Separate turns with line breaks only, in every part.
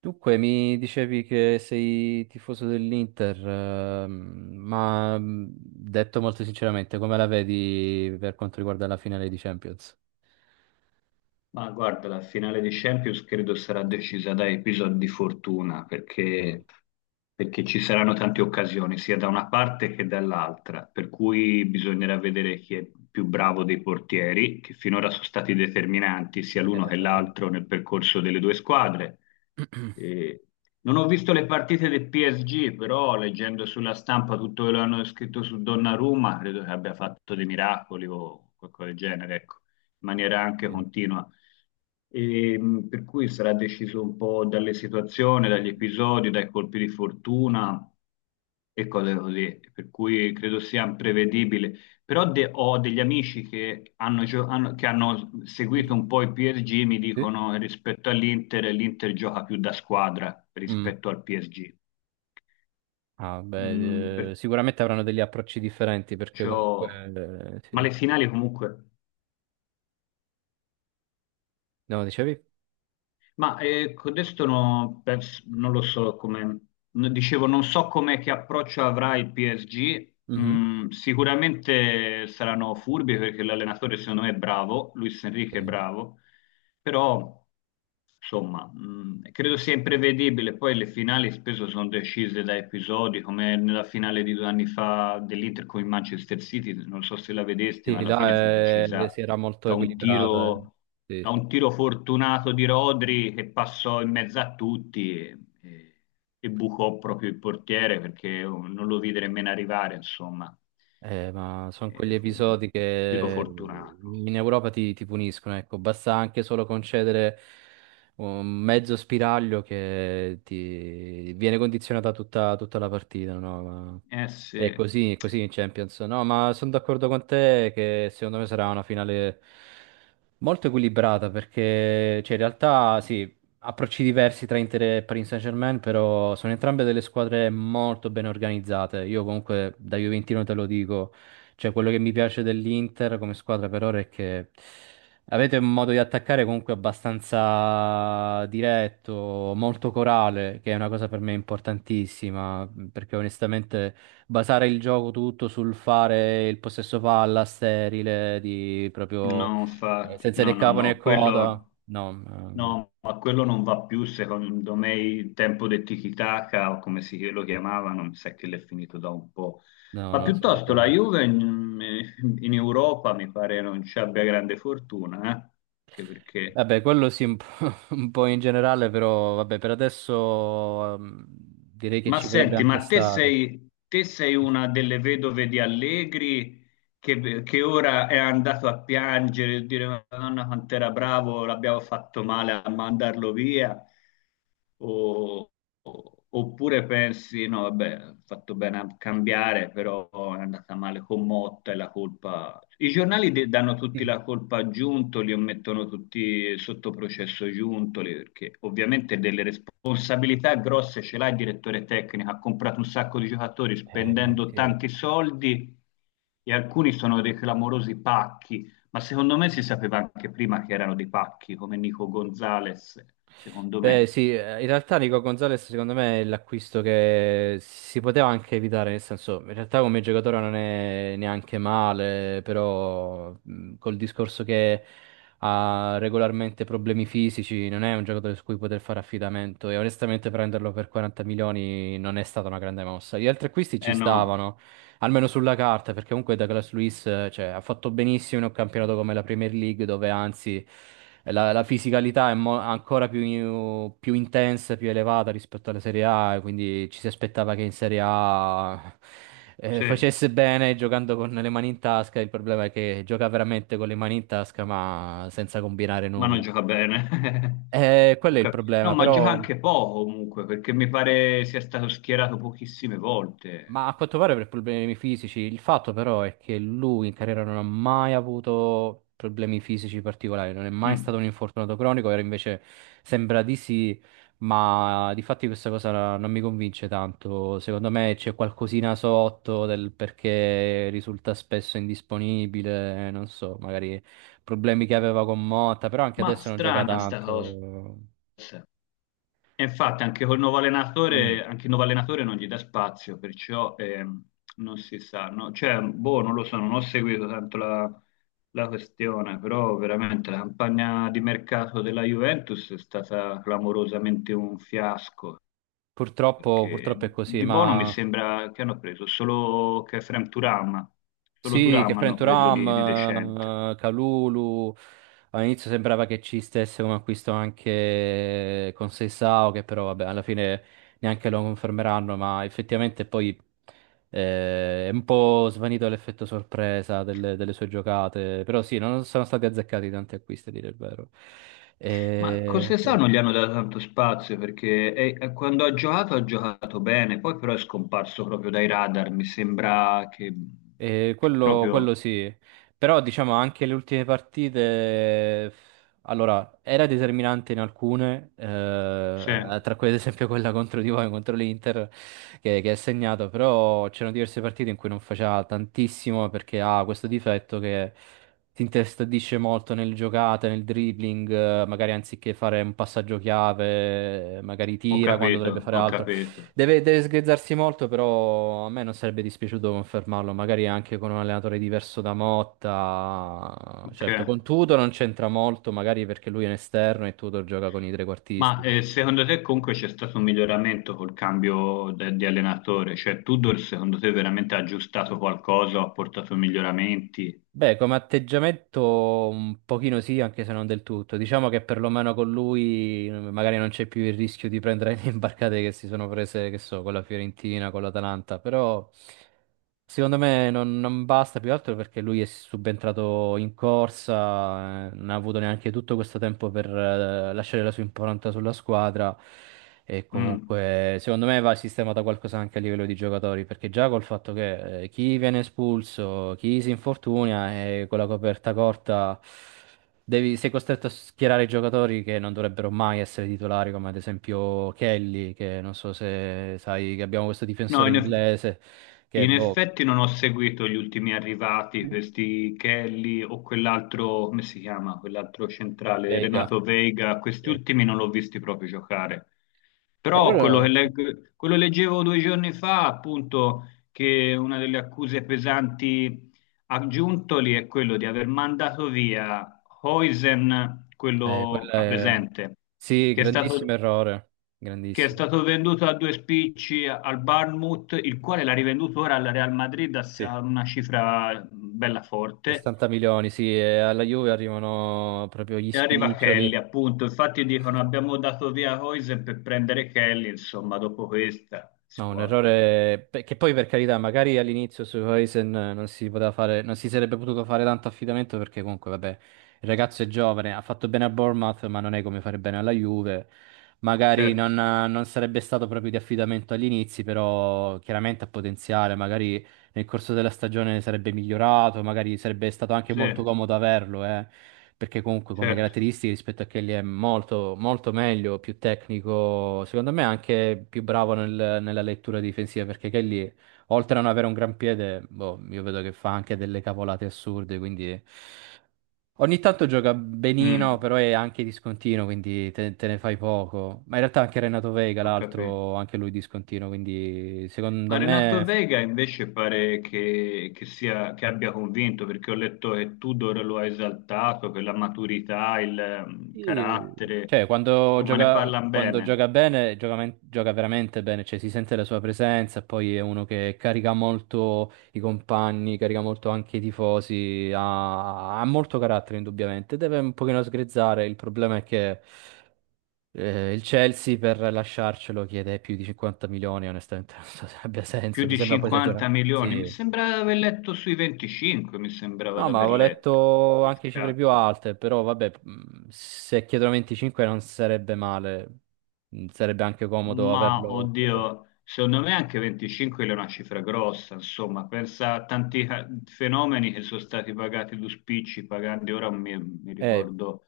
Dunque, mi dicevi che sei tifoso dell'Inter, ma detto molto sinceramente, come la vedi per quanto riguarda la finale di Champions?
Ma guarda, la finale di Champions credo sarà decisa da episodi di fortuna, perché ci saranno tante occasioni, sia da una parte che dall'altra, per cui bisognerà vedere chi è più bravo dei portieri, che finora sono stati determinanti sia l'uno
Beh,
che
parliamo.
l'altro nel percorso delle due squadre. E non ho visto le partite del PSG, però leggendo sulla stampa tutto quello che hanno scritto su Donnarumma, credo che abbia fatto dei miracoli o qualcosa del genere, ecco, in maniera anche
eh,
continua. E, per cui sarà deciso un po' dalle situazioni, dagli episodi, dai colpi di fortuna e cose così, per cui credo sia imprevedibile. Però ho degli amici che che hanno
mhm.
seguito un po' il PSG, mi
Sì?
dicono che rispetto all'Inter, l'Inter gioca più da squadra
Mm.
rispetto al PSG.
Ah,
Mm,
beh, sicuramente avranno degli approcci differenti perché
perciò...
comunque,
Ma le
sì.
finali comunque...
No, dicevi?
Ma adesso no, non lo so come, no, dicevo, non so come che approccio avrà il PSG.
Mhm.
Mm, sicuramente saranno furbi perché l'allenatore secondo me è bravo, Luis Enrique è
Sì.
bravo, però insomma, credo sia imprevedibile. Poi le finali spesso sono decise da episodi, come nella finale di due anni fa dell'Inter con il Manchester City, non so se la vedesti, ma
Sì,
alla fine fu
là
decisa
si era molto
da un
equilibrata.
tiro,
Sì,
da
sì.
un tiro fortunato di Rodri che passò in mezzo a tutti e bucò proprio il portiere perché non lo vide nemmeno arrivare, insomma.
Ma sono quegli
Fu un
episodi
tiro
che
fortunato.
in Europa ti puniscono, ecco, basta anche solo concedere un mezzo spiraglio che ti viene condizionata tutta la partita, no? Ma
Eh sì.
è così in Champions. No, ma sono d'accordo con te che secondo me sarà una finale molto equilibrata perché, cioè, in realtà sì, approcci diversi tra Inter e Paris Saint-Germain, però sono entrambe delle squadre molto ben organizzate. Io comunque da Juventino te lo dico, cioè quello che mi piace dell'Inter come squadra per ora è che avete un modo di attaccare comunque abbastanza diretto, molto corale, che è una cosa per me importantissima, perché onestamente basare il gioco tutto sul fare il possesso palla sterile, di proprio
No, infatti,
senza
no,
né
no,
capo né
no,
coda,
quello,
no.
no, ma quello non va più, secondo me, il tempo del tiki-taka, o come si lo chiamavano, mi sa che l'è finito da un po'.
No,
Ma
no, sono
piuttosto la
d'accordo.
Juve in Europa mi pare non ci abbia grande fortuna, eh? Anche perché...
Vabbè, quello sì, un po', un po' in generale, però vabbè, per adesso direi che
Ma
ci potrebbe
senti,
anche
ma
stare.
te sei una delle vedove di Allegri che ora è andato a piangere e dire Madonna quant'era bravo, l'abbiamo fatto male a mandarlo via. O- Oppure pensi, no, vabbè, ho fatto bene a cambiare, però è andata male con Motta e la colpa... I giornali danno tutti
Mm.
la colpa a Giuntoli o mettono tutti sotto processo Giuntoli, perché ovviamente delle responsabilità grosse ce l'ha il direttore tecnico, ha comprato un sacco di giocatori spendendo
Sì.
tanti soldi e alcuni sono dei clamorosi pacchi, ma secondo me si sapeva anche prima che erano dei pacchi, come Nico Gonzalez, secondo
Beh,
me.
sì, in realtà Nico Gonzalez secondo me è l'acquisto che si poteva anche evitare, nel senso, in realtà come giocatore non è neanche male, però col discorso che ha regolarmente problemi fisici, non è un giocatore su cui poter fare affidamento e onestamente prenderlo per 40 milioni non è stata una grande mossa. Gli altri acquisti ci
Eh no,
stavano, almeno sulla carta, perché comunque Douglas Luiz, cioè, ha fatto benissimo in un campionato come la Premier League, dove anzi la fisicalità è ancora più intensa, più elevata rispetto alla Serie A, e quindi ci si aspettava che in Serie A
sì,
facesse bene giocando con le mani in tasca. Il problema è che gioca veramente con le mani in tasca, ma senza combinare
ma non
nulla.
gioca bene.
Quello è il
No,
problema,
ma gioca
però.
anche poco comunque, perché mi pare sia stato schierato pochissime volte.
Ma a quanto pare per problemi fisici, il fatto però è che lui in carriera non ha mai avuto problemi fisici particolari, non è mai
Mm.
stato un infortunato cronico, era invece sembra di sì, ma di fatti questa cosa non mi convince tanto. Secondo me c'è qualcosina sotto del perché risulta spesso indisponibile, non so, magari problemi che aveva con Motta, però anche
Ma
adesso non gioca
strana sta cosa.
tanto.
E infatti anche col nuovo
Mm.
allenatore, anche il nuovo allenatore non gli dà spazio, perciò non si sa, no? Cioè, boh, non lo so, non ho seguito tanto la questione, però veramente la campagna di mercato della Juventus è stata clamorosamente un fiasco.
Purtroppo,
Perché
purtroppo è così,
di buono mi
ma
sembra che hanno preso solo Khurram Turam, solo
sì, che
Turam hanno preso di
Frenturam,
decente.
Kalulu, all'inizio sembrava che ci stesse un acquisto anche con Seisao, che però vabbè, alla fine neanche lo confermeranno, ma effettivamente poi è un po' svanito l'effetto sorpresa delle sue giocate, però sì, non sono stati azzeccati tanti acquisti, a dire il vero.
Ma cosa
Sì.
sa non gli hanno dato tanto spazio perché quando ha giocato bene, poi però è scomparso proprio dai radar, mi sembra che proprio...
Quello sì, però diciamo anche le ultime partite, eh, era determinante in alcune,
Sì, ho
tra cui ad esempio quella contro di voi, contro l'Inter, che ha segnato, però c'erano diverse partite in cui non faceva tantissimo perché ha questo difetto che ti intestardisce molto nel giocate, nel dribbling, magari anziché fare un passaggio chiave, magari tira quando dovrebbe
capito,
fare
ho
altro.
capito.
Deve sgrezzarsi molto, però a me non sarebbe dispiaciuto confermarlo, magari anche con un allenatore diverso da Motta.
Ok.
Certo, con Tudor non c'entra molto, magari perché lui è un esterno e Tudor gioca con i
Ma
trequartisti, quindi...
secondo te comunque c'è stato un miglioramento col cambio di allenatore? Cioè Tudor secondo te veramente ha aggiustato qualcosa o ha portato miglioramenti?
Beh, come atteggiamento un pochino sì, anche se non del tutto. Diciamo che perlomeno con lui magari non c'è più il rischio di prendere le imbarcate che si sono prese, che so, con la Fiorentina, con l'Atalanta, però secondo me non, non basta più altro perché lui è subentrato in corsa, non ha avuto neanche tutto questo tempo per lasciare la sua impronta sulla squadra e
Mm.
comunque, secondo me va sistemato qualcosa anche a livello di giocatori, perché già col fatto che chi viene espulso, chi si infortuna e con la coperta corta sei costretto a schierare i giocatori che non dovrebbero mai essere titolari, come ad esempio Kelly, che non so se sai che abbiamo questo
No,
difensore
in eff-
inglese che
In
boh,
effetti non ho seguito gli ultimi arrivati, questi Kelly o quell'altro, come si chiama, quell'altro centrale,
Vega.
Renato Veiga, questi
Sì.
ultimi non l'ho visti proprio giocare.
E
Però
loro-
quello leggevo due giorni fa, appunto, che una delle accuse pesanti a Giuntoli è quello di aver mandato via Huijsen, quello
quella
a
è-
presente,
sì,
che è
grandissimo
stato
errore,
che è
grandissimo.
stato venduto a due spicci al Bournemouth, il quale l'ha rivenduto ora al Real Madrid
Sì.
a una cifra bella forte.
60 milioni, sì, e alla Juve arrivano proprio gli
E arriva
spiccioli.
Kelly, appunto. Infatti dicono abbiamo dato via Hoysen per prendere Kelly, insomma, dopo questa si
No, un
può anche...
errore beh, che poi per carità, magari all'inizio su Huijsen non si poteva fare, non si sarebbe potuto fare tanto affidamento perché comunque, vabbè, il ragazzo è giovane, ha fatto bene a Bournemouth, ma non è come fare bene alla Juve. Magari
Certo,
non sarebbe stato proprio di affidamento agli inizi, però chiaramente ha potenziale, magari nel corso della stagione sarebbe migliorato, magari sarebbe stato anche
sì,
molto comodo averlo, perché comunque come
certo.
caratteristiche rispetto a Kelly è molto, molto meglio, più tecnico, secondo me anche più bravo nella lettura difensiva, perché Kelly, oltre a non avere un gran piede, boh, io vedo che fa anche delle cavolate assurde, quindi... Ogni tanto gioca benino,
Mm,
però è anche discontinuo, quindi te ne fai poco. Ma in realtà anche Renato Vega,
ho capito.
l'altro, anche lui discontinuo, quindi secondo
Ma Renato
me
Vega invece pare che sia, che abbia convinto, perché ho letto che Tudor lo ha esaltato per la maturità, il
sì,
carattere,
cioè,
insomma ne parlano
quando
bene.
gioca bene, gioca, gioca veramente bene, cioè si sente la sua presenza, poi è uno che carica molto i compagni, carica molto anche i tifosi, ha molto carattere indubbiamente, deve un pochino sgrezzare, il problema è che il Chelsea per lasciarcelo chiede più di 50 milioni, onestamente non so se abbia
Più
senso, mi
di
sembra poi esagerato.
50 milioni, mi
Sì.
sembrava di aver letto sui 25, mi sembrava
No,
di
ma
aver
avevo
letto,
letto
di
anche cifre più
scatto.
alte, però vabbè, se chiedono 25 non sarebbe male, sarebbe anche comodo
Ma
averlo. Però.
oddio, secondo me anche 25 è una cifra grossa, insomma, pensa a tanti fenomeni che sono stati pagati due spicci, pagando ora mi
Eh,
ricordo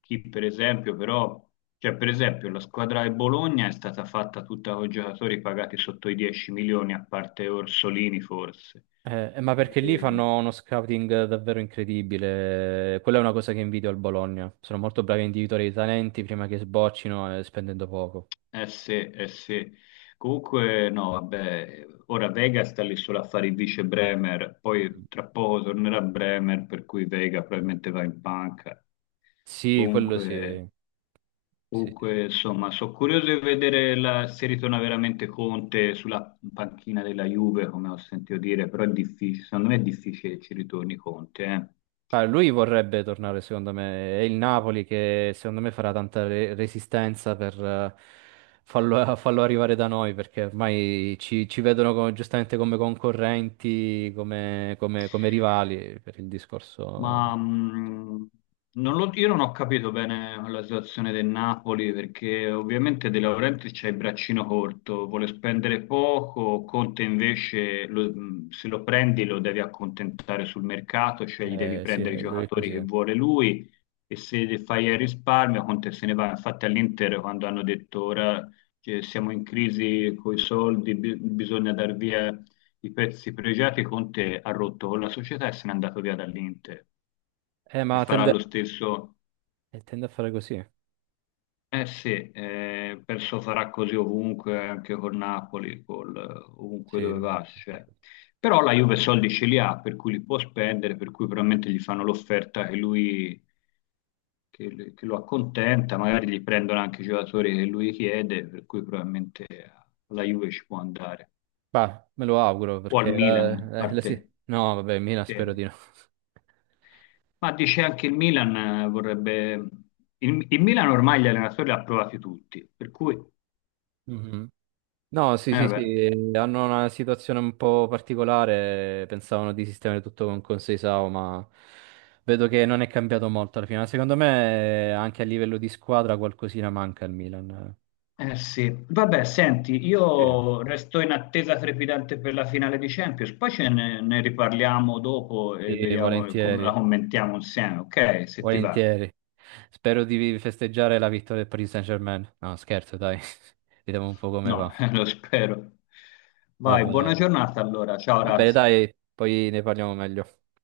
chi per esempio però, cioè per esempio la squadra del Bologna è stata fatta tutta con giocatori pagati sotto i 10 milioni, a parte Orsolini forse.
ma perché lì
E,
fanno uno scouting davvero incredibile, quella è una cosa che invidio al Bologna, sono molto bravi a individuare i talenti prima che sboccino spendendo poco.
eh sì, eh sì. Comunque no, vabbè, ora Vega sta lì solo a fare il vice Bremer,
Mm.
poi tra poco tornerà Bremer, per cui Vega probabilmente va in panca.
Sì, quello sì.
Comunque...
Sì, sì, sì.
Comunque, insomma, sono curioso di vedere se ritorna veramente Conte sulla panchina della Juve, come ho sentito dire, però è difficile, secondo me è difficile che ci ritorni Conte, eh.
Ah, lui vorrebbe tornare, secondo me. È il Napoli che, secondo me, farà tanta resistenza per farlo arrivare da noi, perché ormai ci vedono giustamente come concorrenti, come rivali, per il discorso...
Ma non lo- io non ho capito bene la situazione del Napoli perché ovviamente De Laurentiis c'ha il braccino corto, vuole spendere poco, Conte invece se lo prendi lo devi accontentare sul mercato, cioè gli devi
Sì,
prendere i
lui è
giocatori
così.
che vuole lui e se fai il risparmio Conte se ne va. Infatti all'Inter quando hanno detto ora che siamo in crisi con i soldi, bisogna dar via i pezzi pregiati, Conte ha rotto con la società e se n'è andato via dall'Inter e
Ma
farà
tende,
lo stesso.
tende a fare così.
Eh sì, penso farà così ovunque, anche con Napoli, col, ovunque
Sì.
dove va, cioè. Però la Juve soldi ce li ha, per cui li può spendere, per cui probabilmente gli fanno l'offerta che lo accontenta, magari gli prendono anche i giocatori che lui chiede, per cui probabilmente alla Juve ci può andare.
Bah, me lo auguro,
O al
perché...
Milan, a parte...
No, vabbè, Mina
sì.
spero di no.
Ma dice anche il Milan vorrebbe... il Milan ormai gli allenatori li ha provati tutti, per cui...
Mhm. No, sì,
Eh
sì,
beh,
sì, hanno una situazione un po' particolare, pensavano di sistemare tutto con Conseil SAO, ma vedo che non è cambiato molto alla fine. Ma secondo me anche a livello di squadra qualcosina manca al Milan.
eh sì. Vabbè, senti,
Sì.
io resto in attesa trepidante per la finale di Champions, poi ne riparliamo dopo e
Sì,
vediamo come la
volentieri,
commentiamo insieme, ok? Se ti va.
volentieri. Spero di festeggiare la vittoria del Paris Saint-Germain. No, scherzo, dai. Vediamo un po' come
No,
va.
lo spero.
Va
Vai, buona
bene.
giornata allora. Ciao,
Va bene,
Razzi.
dai, poi ne parliamo meglio.